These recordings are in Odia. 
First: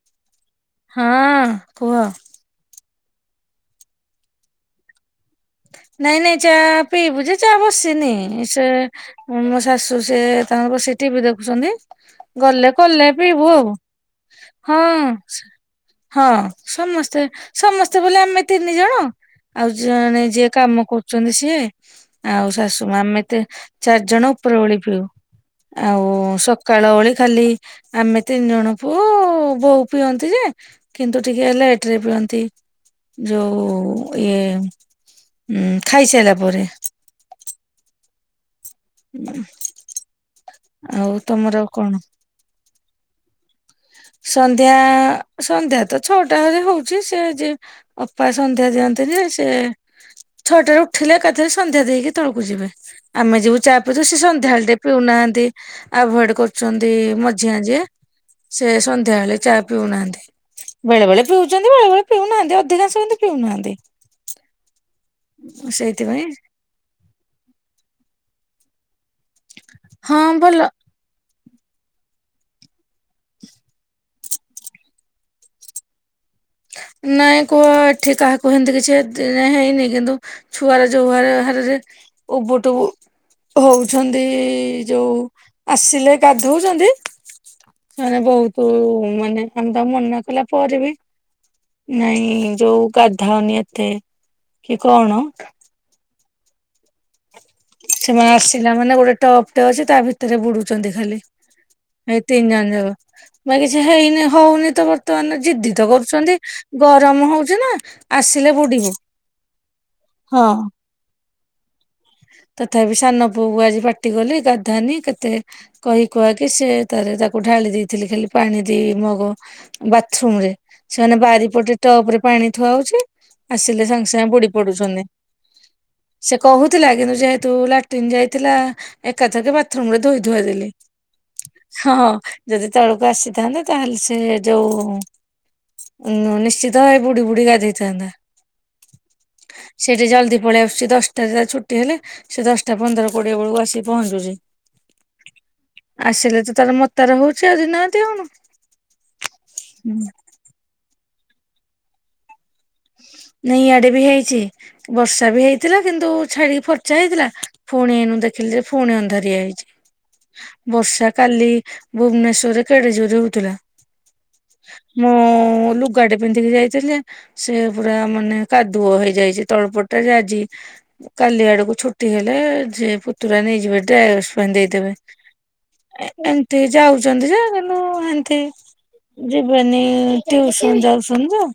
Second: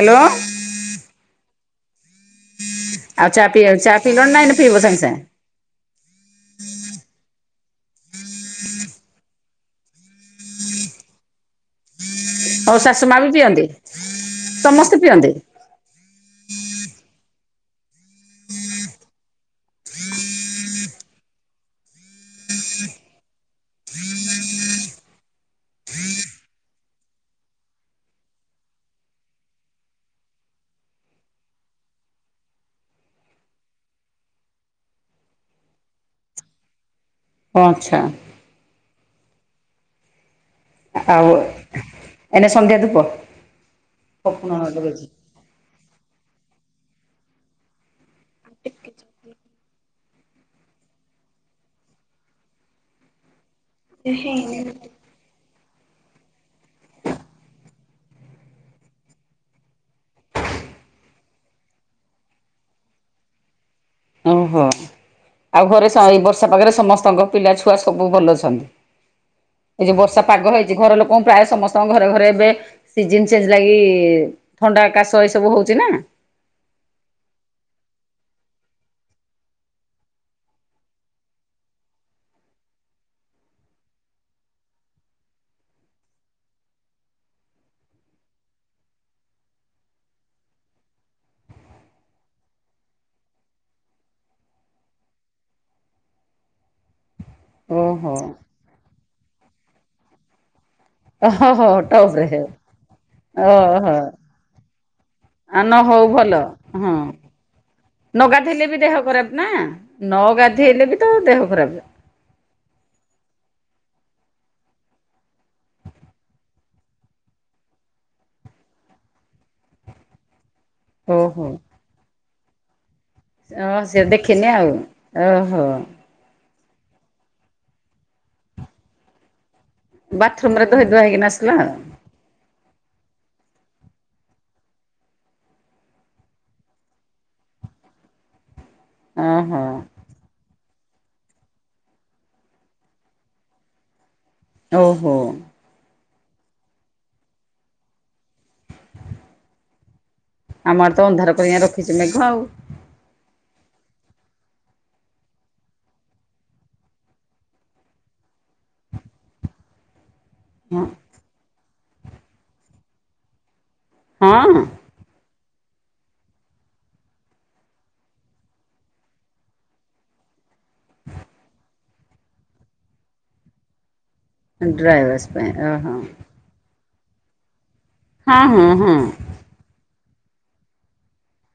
ହାଲୋ। ହଁ କୁହ। ଆଉ ଚା ପିଇବାକୁ ଚା ପିଇଲଣି ନା ଏଇନେ ପିଇବ ସାଙ୍ଗେ ସାଙ୍ଗେ। ନାଇଁ ନାଇଁ ଚା ପିଇବୁଯେ ଚା ବସିସିନି ସେ ମୋ ଶାଶୁ ସେ ତାଙ୍କର ବସି ଟିବି ଦେଖୁଚନ୍ତି। ଗଲେ ହଉ ଶାଶୁ କଲେ ମା ବି ପିଇବୁ ପିଅନ୍ତି ଆଉ ହଁ। ସମସ୍ତେ ପିଅନ୍ତି। ହଁ ସମସ୍ତେ ସମସ୍ତେ ବୋଲେ ଆମେ ତିନି ଜଣ ଆଉ ଜଣେ ଯିଏ କାମ କରୁଚନ୍ତି ସିଏ। ଆଉ ଶାଶୁ ମା ଆମେ ତି ଚାରି ଜଣ ଉପର ଓଳି ପିଉ। ଆଉ ସକାଳ ଓଳି ଖାଲି ଆମେ ତିନି ଜଣ ପୁଉ ବୋଉ ପିଅନ୍ତି ଯେ କିନ୍ତୁ ଟିକେ ଲେଟରେ ପିଅନ୍ତି ଯୋଉ ଇଏ ଉଁ ଖାଇସାରିଲା ପରେ। ହଁ ଆଛା। [inaudible] ଆଉ ତମର କଣ ଏନେ ସନ୍ଧ୍ୟା ଧୂପ। ସନ୍ଧ୍ୟା ସନ୍ଧ୍ୟା ତ ଛଅଟା ଘରେ ହଉଛି ସେ ଯେ ଅପା ସନ୍ଧ୍ୟା ଦିଅନ୍ତି ଯେ ସେ ଛଅଟାରେ ଉଠିଲେ ଏକାଥରେ ସନ୍ଧ୍ୟା ଦେଇକି ତଳକୁ ଯିବେ। ଆମେ ଯିବୁ ଚା ଯେ ସେ ସନ୍ଧ୍ୟାବେଳେ ଟେ ପିଉନାହାନ୍ତି ଆଭଏଡ କରୁଚନ୍ତି ମଝିଆ ଯିଏ। ସେ ସନ୍ଧ୍ୟାବେଳେ ଚା ପିଉନାହାନ୍ତି। ବେଳେ ବେଳେ ପିଉଚନ୍ତି ବେଳେବେଳେ ପିଉନାହାନ୍ତି। ଅଧିକାଂଶ କିନ୍ତୁ ପିଉନାହାନ୍ତି। ଓହୋ ଆଉ ଘରେ ସ ଏଇ ସେଇଥିପାଇଁ ବର୍ଷା ପାଖରେ ସମସ୍ତଙ୍କ ପିଲା ଛୁଆ ସବୁ ଭଲ ଅଛନ୍ତି। ଏ ଯୋଉ ହଁ ବର୍ଷା ପାଗ ଭଲ ହେଇଚି ଘର ଲୋକ ମୁଁ ପ୍ରାୟ ସମସ୍ତଙ୍କ ଘରେ ଘରେ ଏବେ ସିଜିନ ଚେଞ୍ଜ ଲାଗି ଥଣ୍ଡା କାଶ ଏ ସବୁ ହଉଚି ନା। ନାଇଁ କୁହ ଏଠି କାହାକୁ ହେନ୍ତି କିଛି ଏଠି ଯାଏଁ ହେଇନି କିନ୍ତୁ ଛୁଆରା ଯୋଉ ହାର ହାରରେ ଉବୁ ଟୁବୁ ହଉଛନ୍ତି ଯୋଉ ଆସିଲେ ଗାଧଉଚନ୍ତି ମାନେ ବହୁତ ମାନେ ଆମେ ତାଙ୍କୁ ମନା କଲା ପରେ ବି ନାଇଁ ଯୋଉ ଗାଧାଅନି ଏତେ କି କଣ ଓହୋ ସେମାନେ ଆସିଲା ମାନେ ଗୋଟେ ଟପ୍ ଟେ ଅଛି ତା ଭିତରେ ବୁଡୁଛନ୍ତି। ଖାଲି ଓହୋ ଏଇ ଟପରେ ତିନି ଜଣ ଯାକ ବା କିଛି ଓହୋ ହେଇନି ହଉନି ତ ବ ତ ଏନେ ଆ ନ ଜିଦ୍ଦିତ ହଉ ଭଲ କରୁଛନ୍ତି। ହଁ। ଗରମ ହଉଛି ନା ନ ଆସିଲେ ଗାଧେଇଲେ ବି ବୁଡିବୁ। ଦେହ ଖରାପ ନା ନ ହଁ ଗାଧେଇଲେ ବି ତ ଦେହ ଖରାପ। ତଥାପି ସାନ ପୁଅକୁ ଆଜି ପାଟି କଲି ଗାଧାନି କେତେ କହି କୁହାକି ସେ ତାରେ ତାକୁ ଢାଳି ଦେଇଥିଲି ଖାଲି ପାଣି ଦି ମଗ ବାଥରୁମ ରେ। ସେମାନେ ଓହୋ ବାରିପଟେ ଟପରେ ପାଣି ଥୁଆ ହଉଛି। ଓହ ଆସିଲେ ସେ ସାଙ୍ଗେ ସାଙ୍ଗେ ଦେଖିନି ବୁଡି ଆଉ ପଡୁଛନ୍ତି। ଓହୋ। ସେ କହୁଥିଲା କିନ୍ତୁ ଯେହେତୁ ଲାଟ୍ରନ୍ ଯାଇଥିଲା। ଏକାଥରେକେ ବା ଥୁମରେ ଧୋଇ ଧୁଆ ବାଥରୁମ ରେ ଦେଲି ଧୋଇ ଧୁଆ ହେଇକିନା ଆସିଲା ଆଉ ହଁ। ଯଦି ତଳକୁ ଆସିଥାନ୍ତେ ତାହେଲେ ସେ ଯୋଉ ଉୁଁ ନିଶ୍ଚିତ ଭାବେ ବୁଡି ବୁଦି ଗାଧେଇଥାନ୍ତା। ଓହୋ। ସେ ଜଲଦି ପଳେଇ ଆସୁଛି ଦଶଟାରେ ତା ଛୁଟି ହେଲେ। ସେ ଦଶଟା ପନ୍ଦର କୋଡିଏ ବେଳକୁ ଆସି ପହଞ୍ଚୁଛି। ଓହୋ। ଆସିଲେ ତ ତାର ମତାର ହଉଛି ଆଉ ଦିିନ ରାତି ଆଉ କଣ। ହୁଁ। ଆମର ତ ଅନ୍ଧାର କର ରଖିଛି ମେଘ ଆଉ। ନା ଇଆଡେ ବି ହେଇଛି ବର୍ଷା ବି ହେଇଥିଲା କିନ୍ତୁ ଛାଡିକି ଫର୍ଚା ହେଇଥିଲା। ପୁଣିନୁ ଦେଖିଲି ଯେ ପୁଣି ଅନ୍ଧାରଆ ହେଇଛି। ହଁ। ବର୍ଷା କାଲି ଭୁବନେଶ୍ଵରରେ କେଡେ ଜୋର ହଉଥିଲା। ହଅଁ। ମୁଁ ଲୁଗାଡେ ପିନ୍ଧିକି ଯାଇଥିଲି ଯେ, ସେ ପୁରା ମାନେ କାଦୁଅ ହେଇଯାଇଛି ତଳପଟଟା ଆଜି କାଲି ଆଡକୁ ଛୁ ଛୁଟି ହେଲେ ଯେ ପୁତୁରା ନେଇଯିବ ଯେ ଡ୍ରାଏୱାସ ପାଇଁ ଦେଇଦେବେ। ଡ୍ରାଇଭର୍ସ ପାଇଁ ଓହୋ [unintelligible] କେ ଯାଉଛନ୍ତି କିନ୍ତୁ ହେନ୍ତି ହଁ ହଁ ହଁ ଯିବେନି ଟିଉସନ ଯାଉଛନ୍ତି ତ।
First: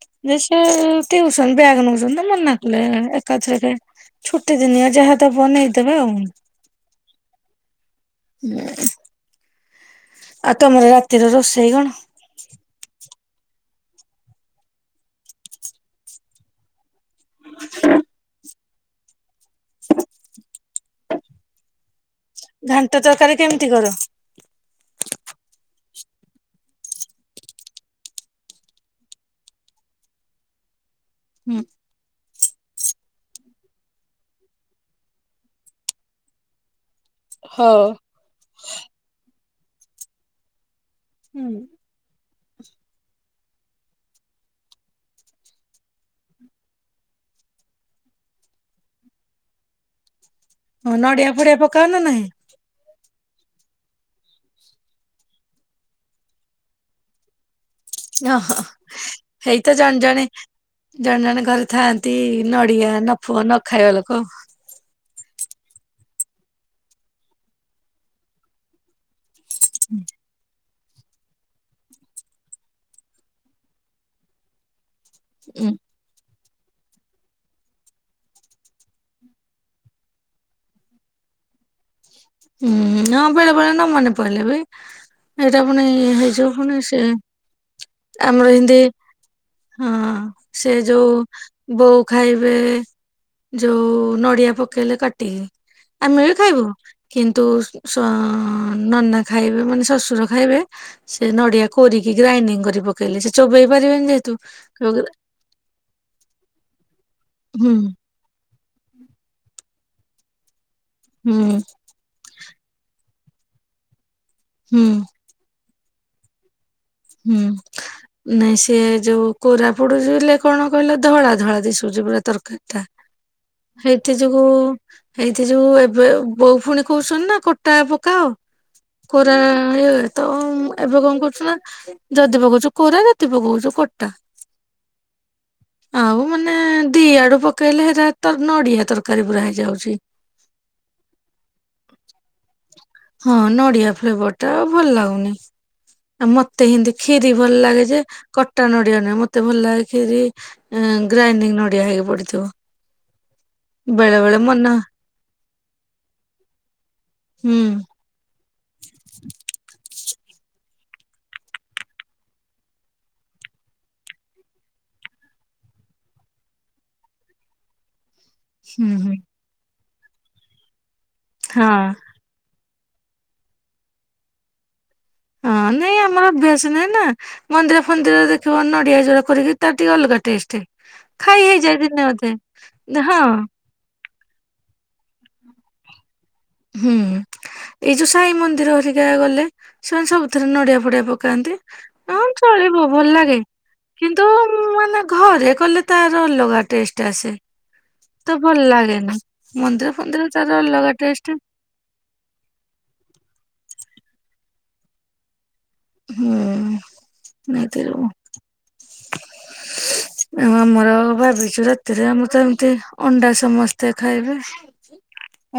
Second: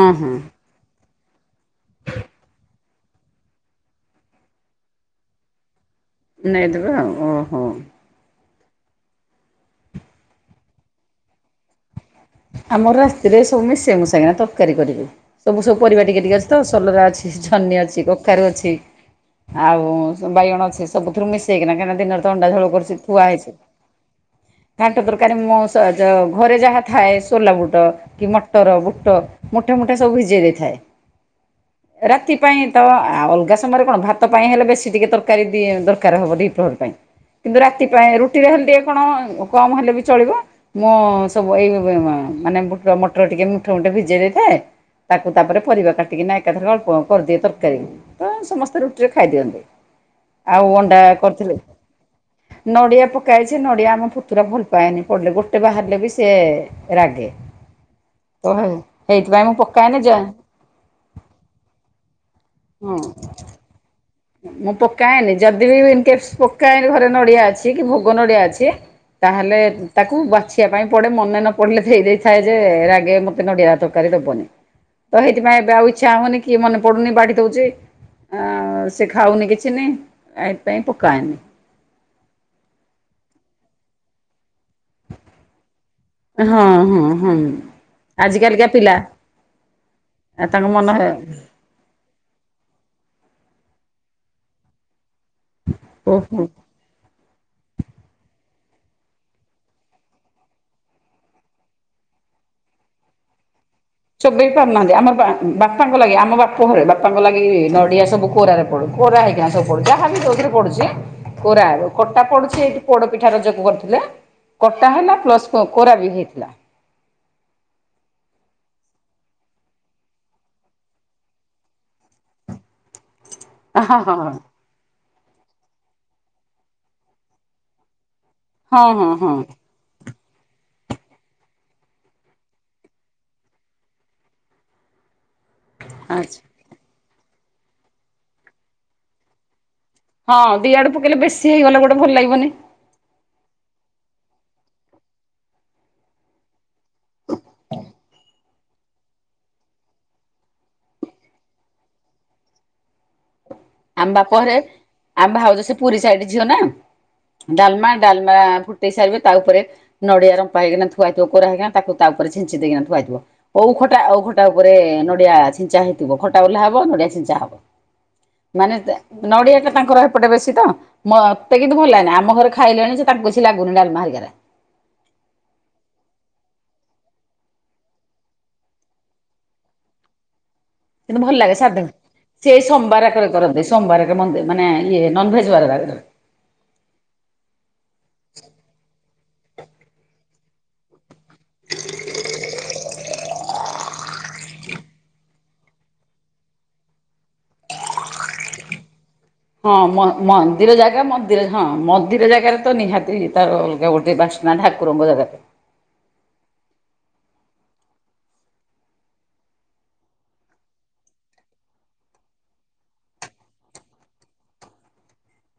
ହଁ ହଁ। ଯେ, ସେ ଟିଉସନ ବ୍ୟାଗ ନଉଛନ୍ତି ମନାକଲେ ଏକାଥରକେ ଛୁଟି ଦିନିଆ ଯାହା ତ ବନେଇଦବେ ଆଉ। ନାଇଦବେ ଆଉ ଓହୋ। ହୁଁ। ଆଉ ତମର ରାତିର ରୋଷେଇ କଣ? ଆମର ରାତିରେ ସବୁ ମିଶେଇ, ମିଶାକିନା ତରକାରୀ କରିବି। ସବୁ ସବୁ ପରିବା ଟିକେ ଟିକେ ଅଛି ତ, ସୋଲରା ଅଛି, ଛନି ଅଛି କଖାରୁ ଅଛି। ଆଉ ବାଇଗଣ ଅଛି ସବୁଥିରୁ ମିଶେଇକିନା କାହିଁକି ଦିନରେ ତ ଅଣ୍ଡା ଝୋଳୁ ଘାଣ୍ଟ କରୁଛି ଥୁଆ ତରକାରୀ ହେଇଛି। କେମିତି କର? ଘାଣ୍ଟ ତରକାରୀ ମଁ ଘରେ ଯାହା ଥାଏ ସୋଲା ବୁଟ କି ମଟର ବୁଟ ମୁଠା, ମୁଠା ସବୁ ଭିଜେଇ ଦେଇଥାଏ। ହୁଁ। ରାତି ପାଇଁ ତ ଅଲଗା ସମୟରେ କଣ ଭାତ ପାଇଁ ହେଲେ ବେଶୀ ଟିକେ ତରକାରୀ ଦି ଦରକାର ହବ ଦ ପ୍ରହରୀ ପାଇଁ। କିନ୍ତୁ ହଁ। ରାତି ପାଇଁ ରୁଟିରେ ହେଲେ ଟିକେ କଣ କମ ହେଲେ ବି ଚଳିବ, ମୁଁ ସବୁ ଏଇ ମାନେ ମଟର ଟିକେ ମୁଠା, ମୁଠେ ଭିଜେଇ ଦେଇଥାଏ। ତାକୁ ତାପରେ ପରିବା କାଟିକି ନାଇ ଏକାଥର ଅଳ୍ପ କରିଦିଏ ତରକାରୀ। ତ ସମସ୍ତେ ରୁଟିରେ ଖାଇଦିଅନ୍ତି। ଆଉ ହଁ ଅଣ୍ଡା ନଡିଆ ଫଡିଆ କରିଥିଲେ। ପକାଅ ନା ନାହିଁ? ନଡ଼ିଆ ପକାଏ ଯେ, ନଡ଼ିଆ ଆମ ପୁତୁରା ଭଲ ପାଏନି ପଡ଼ିଲେ ଗୋଟେ ବାହାରିଲେ ବି ସେ ରାଗେ ତ ଓହୋ ହେଇଥିପାଇଁ ମୁଁ ହେଇତ ଜଣେ ପକାଏନି ଯ ଜଣେ ଜଣେ ଜଣେ ଘରେ ଥାଆନ୍ତି, ନଡିଆ ହଁ। ନ ଫୁଅ ନ ଖାଇବା ଲୋକ ମୁଁ ପକାଏନି ଯଦି ବି ଇନ କେସ୍ ପକାଏନି ଘରେ ନଡିଆ ଅଛି କି, ଭୋଗ ନଡିଆ ଅଛି। ତାହେଲେ ତାକୁ ବାଛି ରଖିବା ପାଇଁ ପଡେ ମନେ ନ ପଡିଲେ ତ [unintelligible] ଦେଇଥାଏ ଯେ ରାଗେ ମତେ ନଡିଆରେ ତରକାରୀ ଦବନି। ତ ସେଇଥିପାଇଁ ଉଁ ଏବେ ଆଉ ଇଚ୍ଛା ହଉନି କି ମନେ ପଡୁନି ବାଢି ଦଉଛି ଆ ସେ ଖାଉନି କିଛି ନାହିଁ, ଏଥିପାଇଁ ପକାଏନି। ହୁଁ, ହଁ ବେଳେ, ବେଳେ ନ ମନେ ପଡିଲେ ବି ଏଇଟା ପୁଣି ହେଇ ଯୋଉ ହଁ ମାନେ ସେ ଆମର ଆଜିକାଲିକା ହିନ୍ଦୀ ପିଲା ହଁ ତାଙ୍କ ସେ ମନ ଯୋଉ ବୋଉ ଖାଇବେ ଯୋଉ ନଡିଆ ପକେଇଲେ କାଟିକି, ଆମେ ବି ଓହୋ ଖାଇବୁ କିନ୍ତୁ ଶ ନନା ଖାଇବେ ମାନେ ଶଶୁର ଖାଇବେ, ସେ ନଡିଆ କୋରିକି ଗ୍ରାଇଣ୍ଡିଙ୍ଗ କରିପ ପକେଇଲେ ସେ ଚୋବେଇ ପାରିବେନି ଯେ, ଚୋବେଇ ପାରୁନାହାନ୍ତି, ଆମ ବା ବାପାଙ୍କ ଲାଗି ଆମ ବାପ ଘରେ ବାପାଙ୍କ ଲାଗି ହୁଁ ନଡିଆ ସବୁ କୋରାରେ ପଡୁ, କୋରାହେଇକିନା ସବୁ ପଡୁଛି, ଯାହାବି ହଉ ଯୋଉଥିରେ ପଡୁଛି ହୁଁ କୋରା କଟା ପଡୁଛି, ଏଇଠି ପୋଡ ପିଠା ରଜ କୁ କରିୁଥିଲେ ହୁଁ କଟା ହେଲା ପ୍ଲସ ପ କୋରା ବି ହେଇଥିଲା। ହୁଁ। ନାଇଁ ସିଏ ଯୋଉ କୋରା ପଡି ଯୁଇଲେ କଣ କହିଲ ଧଳା ଧଳା ଦିସୁଚି ପୁରା ତରକାରୀ ଟା। ହଁ ହେଇଥି ହଁ ହଁ ଯୋଗୁ ହେଇଥି ଯୋଗୁ ଏବେ ବୋଉ ଫୁଣି କହୁସନ୍ତି ନା କଟା ପକାଅ। ହଁ ହଁ କୋରା ହଁ ହେ ତ ଏବେ କଣ କରୁଚୁ ନା ଯଦି ପକଉଚୁ କୋରା ଯଦି ପକଉଚୁ କଟା। ଆଉ ଆଚ୍ଛା ମାନେ ଦି ଆଡୁ ପକେଇଲେ ହେଟା ତ ନଡିଆ ତରକାରୀ ପୁରା ହେଇଯାଉଚି। ହଁ ଦିଆଡୁ ପକେଇଲେ ବେଶୀ ହେଇଗଲେ ଗୋଟେ ଭଲ ଲାଗିବନି। ହଁ ନଡିଆ ଫ୍ଲେଭର ଟା ଭଲ ଲାଗୁନି। ଆ ମତେ ହିନ୍ତି ଖିରି ଭଲ ଲାଗେ ଯେ କ କଟା ନଡ଼ିଆ ନୁହେଁ ମତେ ଭଲ ଲାଗେ ଖିରି ଆଁ ଗ୍ରାଇଡିଙ୍ଗ ନଡିଆ ହେଇକି ପଡିଥିବ। ଆମ ବେଳେ ବାପ ବେଳେ ଘରେ ମନ ଆମ ଭାଉଜ ସେ ପୁରୀ ସାଇଡ ଝିଅ ନା ହୁଁ ଡାଲମା ଡାଲମା ଫୁଟେଇ ସାରିବେ ତା ଉପରେ ନଡିଆ ରମ୍ପା ହେଇକି ନା ଥୁଆହେଇଥିବ କୋରା ହେଇକନା ତାକୁ ତା ଉପରେ ଛିଞ୍ଚି ଦେଇକିନା ଥୁଆହେଇଥିବ। ଓଉ ଖଟା ଓଉ ଖଟା ଉପରେ ନଡିଆ ଛିଞ୍ଚା ହେଇଥିବ ଖଟା ଓଲ୍ହା ହବ ନଡିଆ ଛିଞ୍ଚା ହବ। ମାନେ ହୁଁ ତା ହୁଁ ନଡିଆ ଟା ତାଙ୍କର ହେପଟେ ବେଶୀ ତ ମତେ ହଁ କିନ୍ତୁ ଭଲ ଲାଗେନା ଆମ ଘରେ ଖା ଖାଇଲେଣି ସେ ତାଙ୍କୁ ବେସି ଲାଗୁନି ଡାଲମା ହେଇକାରା। ହଁ ନାଇଁ ଆମର ଅଭ୍ୟାସ ନାହିଁ ନା ମନ୍ଦିର ଫନ୍ଦିରରେ ଦେଖିବ ନଡିଆ ଯୋଉ କୋରିକି ତାର ଟିକେ ଅଲଗା ଟେଷ୍ଟ। କିନ୍ତୁ ଭଲ ଖାଇ ଲାଗେ ହେଇଯାଏ ସାଧା ଦିନେ ଅଧେ ସିଏ ସୋମବାର ହଁ ଆକାରରେ କରନ୍ତି। ସୋମବାରରେ ମନ୍ଦି ମାନେ ଇଏ ନନ୍ଭେଜ୍ ବାରଏରିକାରେ। ହୁଁ। ଏଇ ଯୋଉ ସାଇ ମନ୍ଦିର ହେରିକା ଗଲେ ସେମାନେ ସବୁଥିରେ ନଡିଆ ଫଡିଆ ପକାନ୍ତି। ହଁ ଚଳିବ ଭଲ ଲାଗେ। କିନ୍ତୁ ମାନେ ଘରେ କଲେ ତାର ଅଲଗା ଟେଷ୍ଟ ଆସେ। ତେ ଭଲ ଲାଗେନା। ହଁ ମ ମନ୍ଦିର ଜାଗା ମ ମନ୍ଦିର ହଁ ମନ୍ଦିର ଜାଗାରେ ତ ନିହାତି ତାର ଅଲଗା ଗୋଟେ ବାସନା ଠାକୁରଙ୍କ ଜାଗାରେ। ହୁଁ ନାଇଁ ତ ଆଉ ଆମ ଆମର ଭାବିଚୁ ରାତିରେ ଆମେ ତ ଏମିତି ଅଣ୍ଡା ସମସ୍ତେ ଖାଇବେ।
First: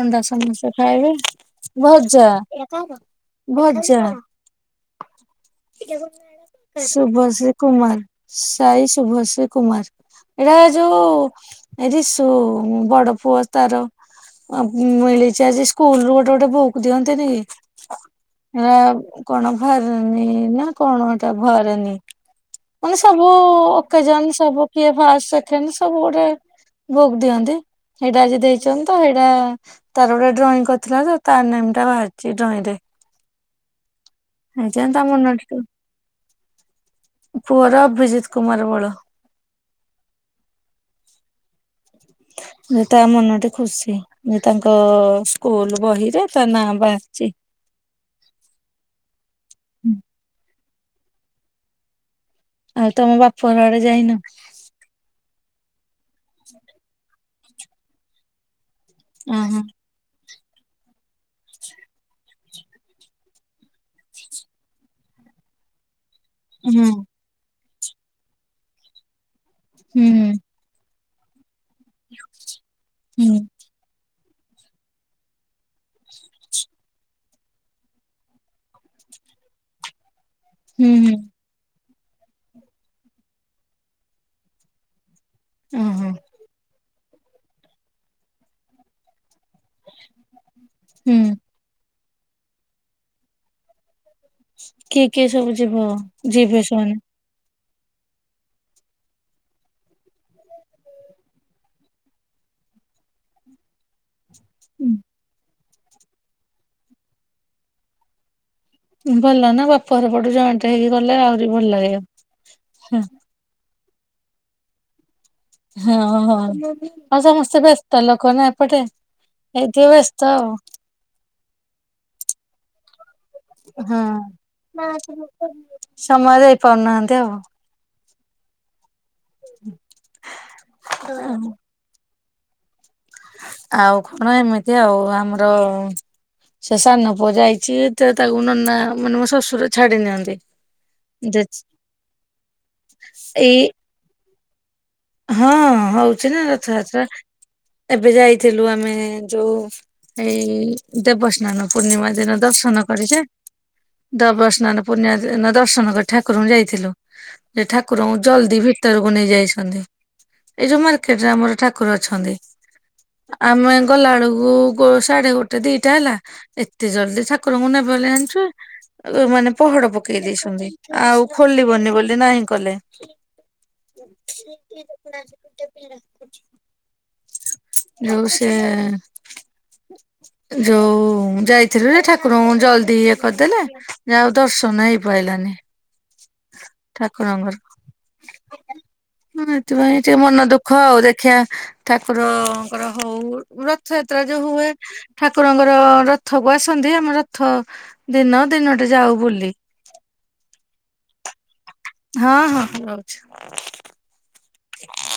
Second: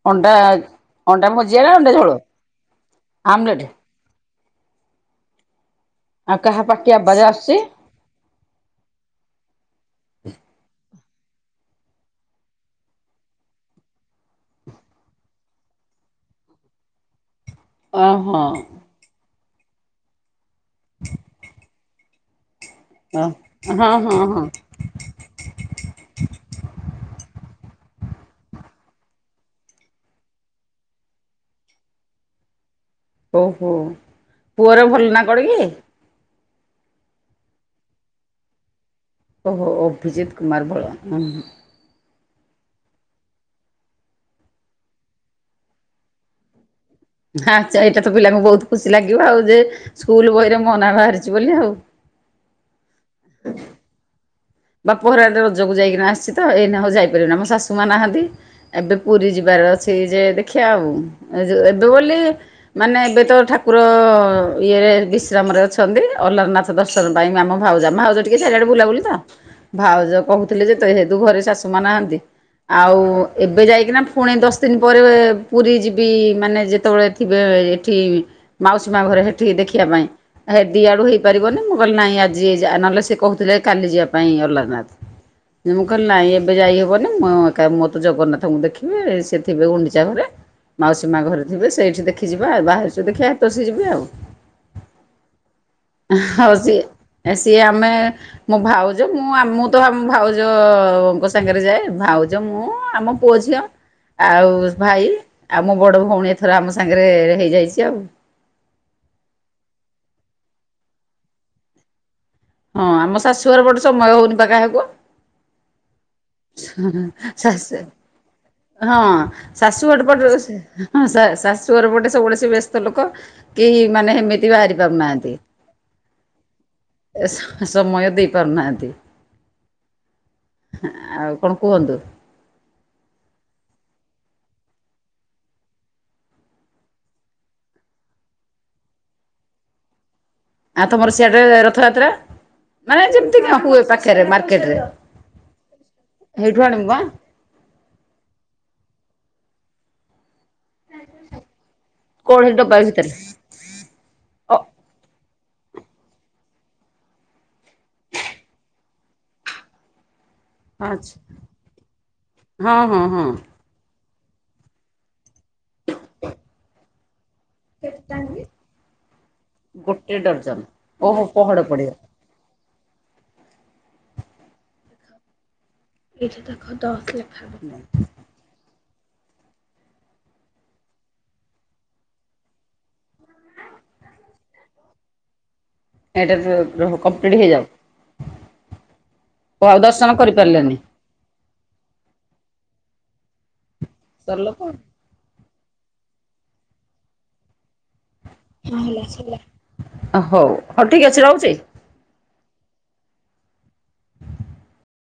ଅଣ୍ଡା ସମସ୍ତେ ଖାଇବେ ଅଣ୍ଡା ଭୁଜିଆ ନା ଅଣ୍ଡା ଝୋଳ ଭଜା ଆମଲେଟ ଭଜା। ଆଉ କାହା ପାଟି ଆବାଜ ଶୁଭଶ୍ରୀ ଆସୁଛି କୁମାର ସାଇ ଶୁଭଶ୍ରୀ କୁମାର। ଏଇରା ଯୋଉ ଏ ରିଷୁ ବଡ ପୁଅ ତାର ଅଁ ମିଳିଚି ଆଜି ସ୍କୁଲ ରୁ ଗୋଟେ ଗୋଟେ ବୁକ୍ ଦିଅନ୍ତି ନି କି? ଓହୋ ହେଁ କଣ ଭରେନି ନା କଣଏଟା ଭରେନି। ମାନେ ହଁ ହଁ ସବୁକେଜାଣି ହଁ ସବୁ କିଏ ପାଷ୍ଟ ସେକେଣ୍ଡ ସବୁ ଗୋଟେ ବୁକ୍ ଦିଅନ୍ତି ହେଇଟା ଆଜି ଦେଇଚନ୍ତି ତ ହେଇଟା ତାର ଗୋଟେ ଡ୍ରଇଂ କରିଥିଲା ତ ତାର ନେମ୍ ଟା ବାହାରିଚି ଡ୍ରଇଂ ରେ। ଓହୋ ପୁଅର ହେଇଥିପାଇଁ ତା ଭଲ ନା ମନ କଣ କି? ପୁଅର ଅଭିଜିତ କୁମାର ବଳ। ଓହୋ ଅଭିଜିତ କୁମାର ବଳ ଉଁ ହୁଁ। ଯେ ତା ମନଟି ଖୁସି। ଯେ ତାଙ୍କ ସ୍କୁଲ ବହି ରେ ତା ନାଁ ବାହାରିଚି। ଆ ଆଚ୍ଛା ଏଇଟା ତ ପିଲାଙ୍କୁ ବହୁତ ଖୁସି ଲାଗିବ ଆଉ ଯେ ସ୍କୁଲ ବହିରେ ମୋ ନା ବାହାରିଚି ବୋଲି ଆଉ। ଆଉ ତମ ବାପ ଘର ଆଡେ ଯାଇନ? ବାପ ଘରେ ଏବେ ରଜକୁ ଯାଇକିନା ଆସିଛି ତ ଏଇନେ ଆଉ ଯାଇପାରିବନି ମୋ ଶାଶୁମା ନାହାନ୍ତି ଏବେ ପୁରୀ ଅହଁ ଯିବାର ଅଛି ଯେ ଦେଖିବା ଆଉ ଯେ ଏବେ ବୋଲି ମାନେ ଏବେ ତ ଠାକୁର ଇଏରେ ବିଶ୍ରାମରେ ଅଛ ଅଛନ୍ତି ଅଲାରନାଥ ହୁଁ ଦର୍ଶନ ପାଇଁ ଆମ ଭାଉଜା ଆମ ଭାଉଜ ଟିକେ ଚାରିଆଡେ ବୁଲାବୁଲି ତ ହୁଁ ଭାଉଜ କହୁ ଥିଲେ ଯେହେତୁ ଘରେ ଶାଶୁ ମା ନାହାନ୍ତି ଆଉ ହୁଁ ଏବେ ଯାଇକିନା ଫୁଣି ଦଶ ଦିନ ପରେ ପୁରୀ ଯିବି ମାନେ ଯେତେବେଳେ ଥିବେ ଏଠି ମାଉସୀ ମା ଘରେ ହେଠିକି ଦେଖିବା ପାଇଁ ହେ ହୁଁ ଦିଆଡୁ ହୁଁ ହେଇପାରିବନି ମୁଁ କହିଲି ନାଇଁ ଆଜି ଯା ନହେଲେ ସେ କହୁଥିଲେ କାଲି ଯିବା ପାଇଁ। ପାଇଁ ଅଲନାଥ, ମୁଁ ଓହୋ କହିଲି ନାହିଁ ଏବେ ଯାଇ ହେବନି ମୋ ମୁଁ ଏକା ମୁଁ ତ ଜଗନ୍ନାଥଙ୍କୁ ଦେଖିବେ ସେ ଥିବେ ଗୁଣ୍ଡିଚା ଘରେ ମାଉସୀମା ହୁଁ ଘରେ। ଯିବେ ସେଇଠି ଦେଖି ଯିବା ଆଉ ବାହାରାରୁଛୁ ଦେଖିବା ହାତସ ଯିବେ ଆଉ। କିଏ କିଏ ସବୁ ଯିବ ହଉ ଯିବେ ସେମାନେ? ସିଏ ସିଏ ଆମେ ମୁଁ ଭାଉ ଜ ମୁଁ ଆ ମୁଁ ତ ଆମ ଭାଉଜଙ୍କ ସାଙ୍ଗରେ ଯାଏ ଭାଉଜ ମୁଁ ଆମ ପୁଅ ଝିଅ ଆଉ ଭାଇ ଆଉ ମୋ ବଡ ଭଉଣୀ ଏଥର ଆମ ସାଙ୍ଗରେ ହେଇଯାଇଛି ଆଉ। ଭଲ ନା ବାପର ପଟୁ ଜଏଣ୍ଟ ହେଇକି ଗଲେ ଆହୁରି ଭଲ ଲାଗେ। ହଁ ଆମ ଶାଶୁ ଘରେ ପଟେ ସମୟ ହଉନି ପା କାହାକୁ ହଁ ହଁ। ଆଉ ସମସ୍ତେ ଶାଶୁ ବ୍ୟସ୍ତ ଲୋକନା ଏପଟେ ହଁ ଏଇଥି ଶାଶୁଘର ପଟେ ବ୍ୟସ୍ତ ଆଉ। ହଁ ଶା ଶାଶୁର ପଟେ ସବୁବେଳେ ସେ ବ୍ୟସ୍ତ ଲୋକ କି ହଁ ମାନେ ଏମିତି ବାହାରି ପାରୁନାହାନ୍ତି ସମୟ ଦେଇ ପାରୁନାହାନ୍ତି ଆଉ। ଏ ସମୟ ଦେଇପାରୁନାହାଁନ୍ତି। [inaudible] ଆଉ କଣ କୁହନ୍ତୁ? ଆଉ କଣ ଏମିତି ଆଉ ଆମର ସେ ସାନ ପୁଅ ଯାଇଛି ତ ତାକୁ ନନା ମାନେ ମୋ ଶଶୁର ଛାଡି ନିିଅନ୍ତି। ଆ ତମର ସିଆଡେ ରଥଯାତ୍ରା ମାନେ ଯେମିତି କଣ ଏଇ ହୁଏ ପାଖରେ ମାର୍କେଟରେ ହଁ ହଉଛି ନା ରଥଯାତ୍ରା। ଏବେ ଯାଇଥିଲୁ ଆମେ ଯୋଉ ଏଇ ଦେବସ୍ନାନ ପୂର୍ଣିମା ଦିନ କୋଳି ଡବା ଦର୍ଶନ ଭିତରେ କରିଛେ ଅ ଦେବସ୍ନାନ ପୂର୍ଣିମା ଦିନ ଦର୍ଶନ କରି ଠାକୁରଙ୍କୁ ଯାଇଥିଲୁ। ଯେ ଠାକୁରଙ୍କୁ ଜଲଦି ଭିତରକୁ ନେଇ ଯାଇଛନ୍ତି। ଏଇ ଯୋଉ ଆଚ୍ଛା ମାର୍କେଟରେ ଆମର ଠାକୁର ଅଛନ୍ତି। ହଁ ହଁ ହଁ ଆମେ ଗଲାବେଳକୁ ଗୋ ସାଢେ ଗୋଟେ ଦିଟା ହେଲା ଏତେ ଜଲ୍ଦି ଠାକୁରଙ୍କୁ ନେବେ ବୋଲି ଜାଣିଛୁ ମାନେ ପହଡ ଗୋଟେ ପକେଇ ଡର୍ଜନ ଦେଇଛନ୍ତି ଓହୋ ଆଉ ପହଡ଼ ପଡ଼ିବ। ଖୋଲିବନି ବୋଲି ନାହିଁ କଲେ। [inaudible] ଏଇଠି ତାଖ ଦସଲେ [unintelligible] ଯୋଉ ସେ ଯୋଉ ଯାଇଥିଲୁ ଯେ ଠାକୁରଙ୍କୁ ଜଲ୍ଦି ଇଏ କରିଦେଲେ ଯା ହେଉ ଦର୍ଶନ ହେଇପାରଲାନି। ଏଇଟା ଯ ଯୋଉ କମ୍ପ୍ଲିଟ ହେଇଯାଉ। ହଁ ଆଉ ସେଥିପାଇଁ ଦର୍ଶନ ଟିକେ ମନ ଦୁଃଖ କରିପାରିଲେନି। ଆଉ ଦେଖିବା ଠାକୁରଙ୍କର ହଉ ରଥଯାତ୍ରା ଯୋଉ ହୁଏ ଠାକୁରଙ୍କର ରଥଙ୍କର୍ ଆସନ୍ତି ଆମ ରଥ ଦିନ ଦିନଟେ ଯାଉ ବୁଲି ହଉ ହଉ ଠିକ ଅଛି ରହୁଛି। ହଁ ହଁ ରହୁଛି।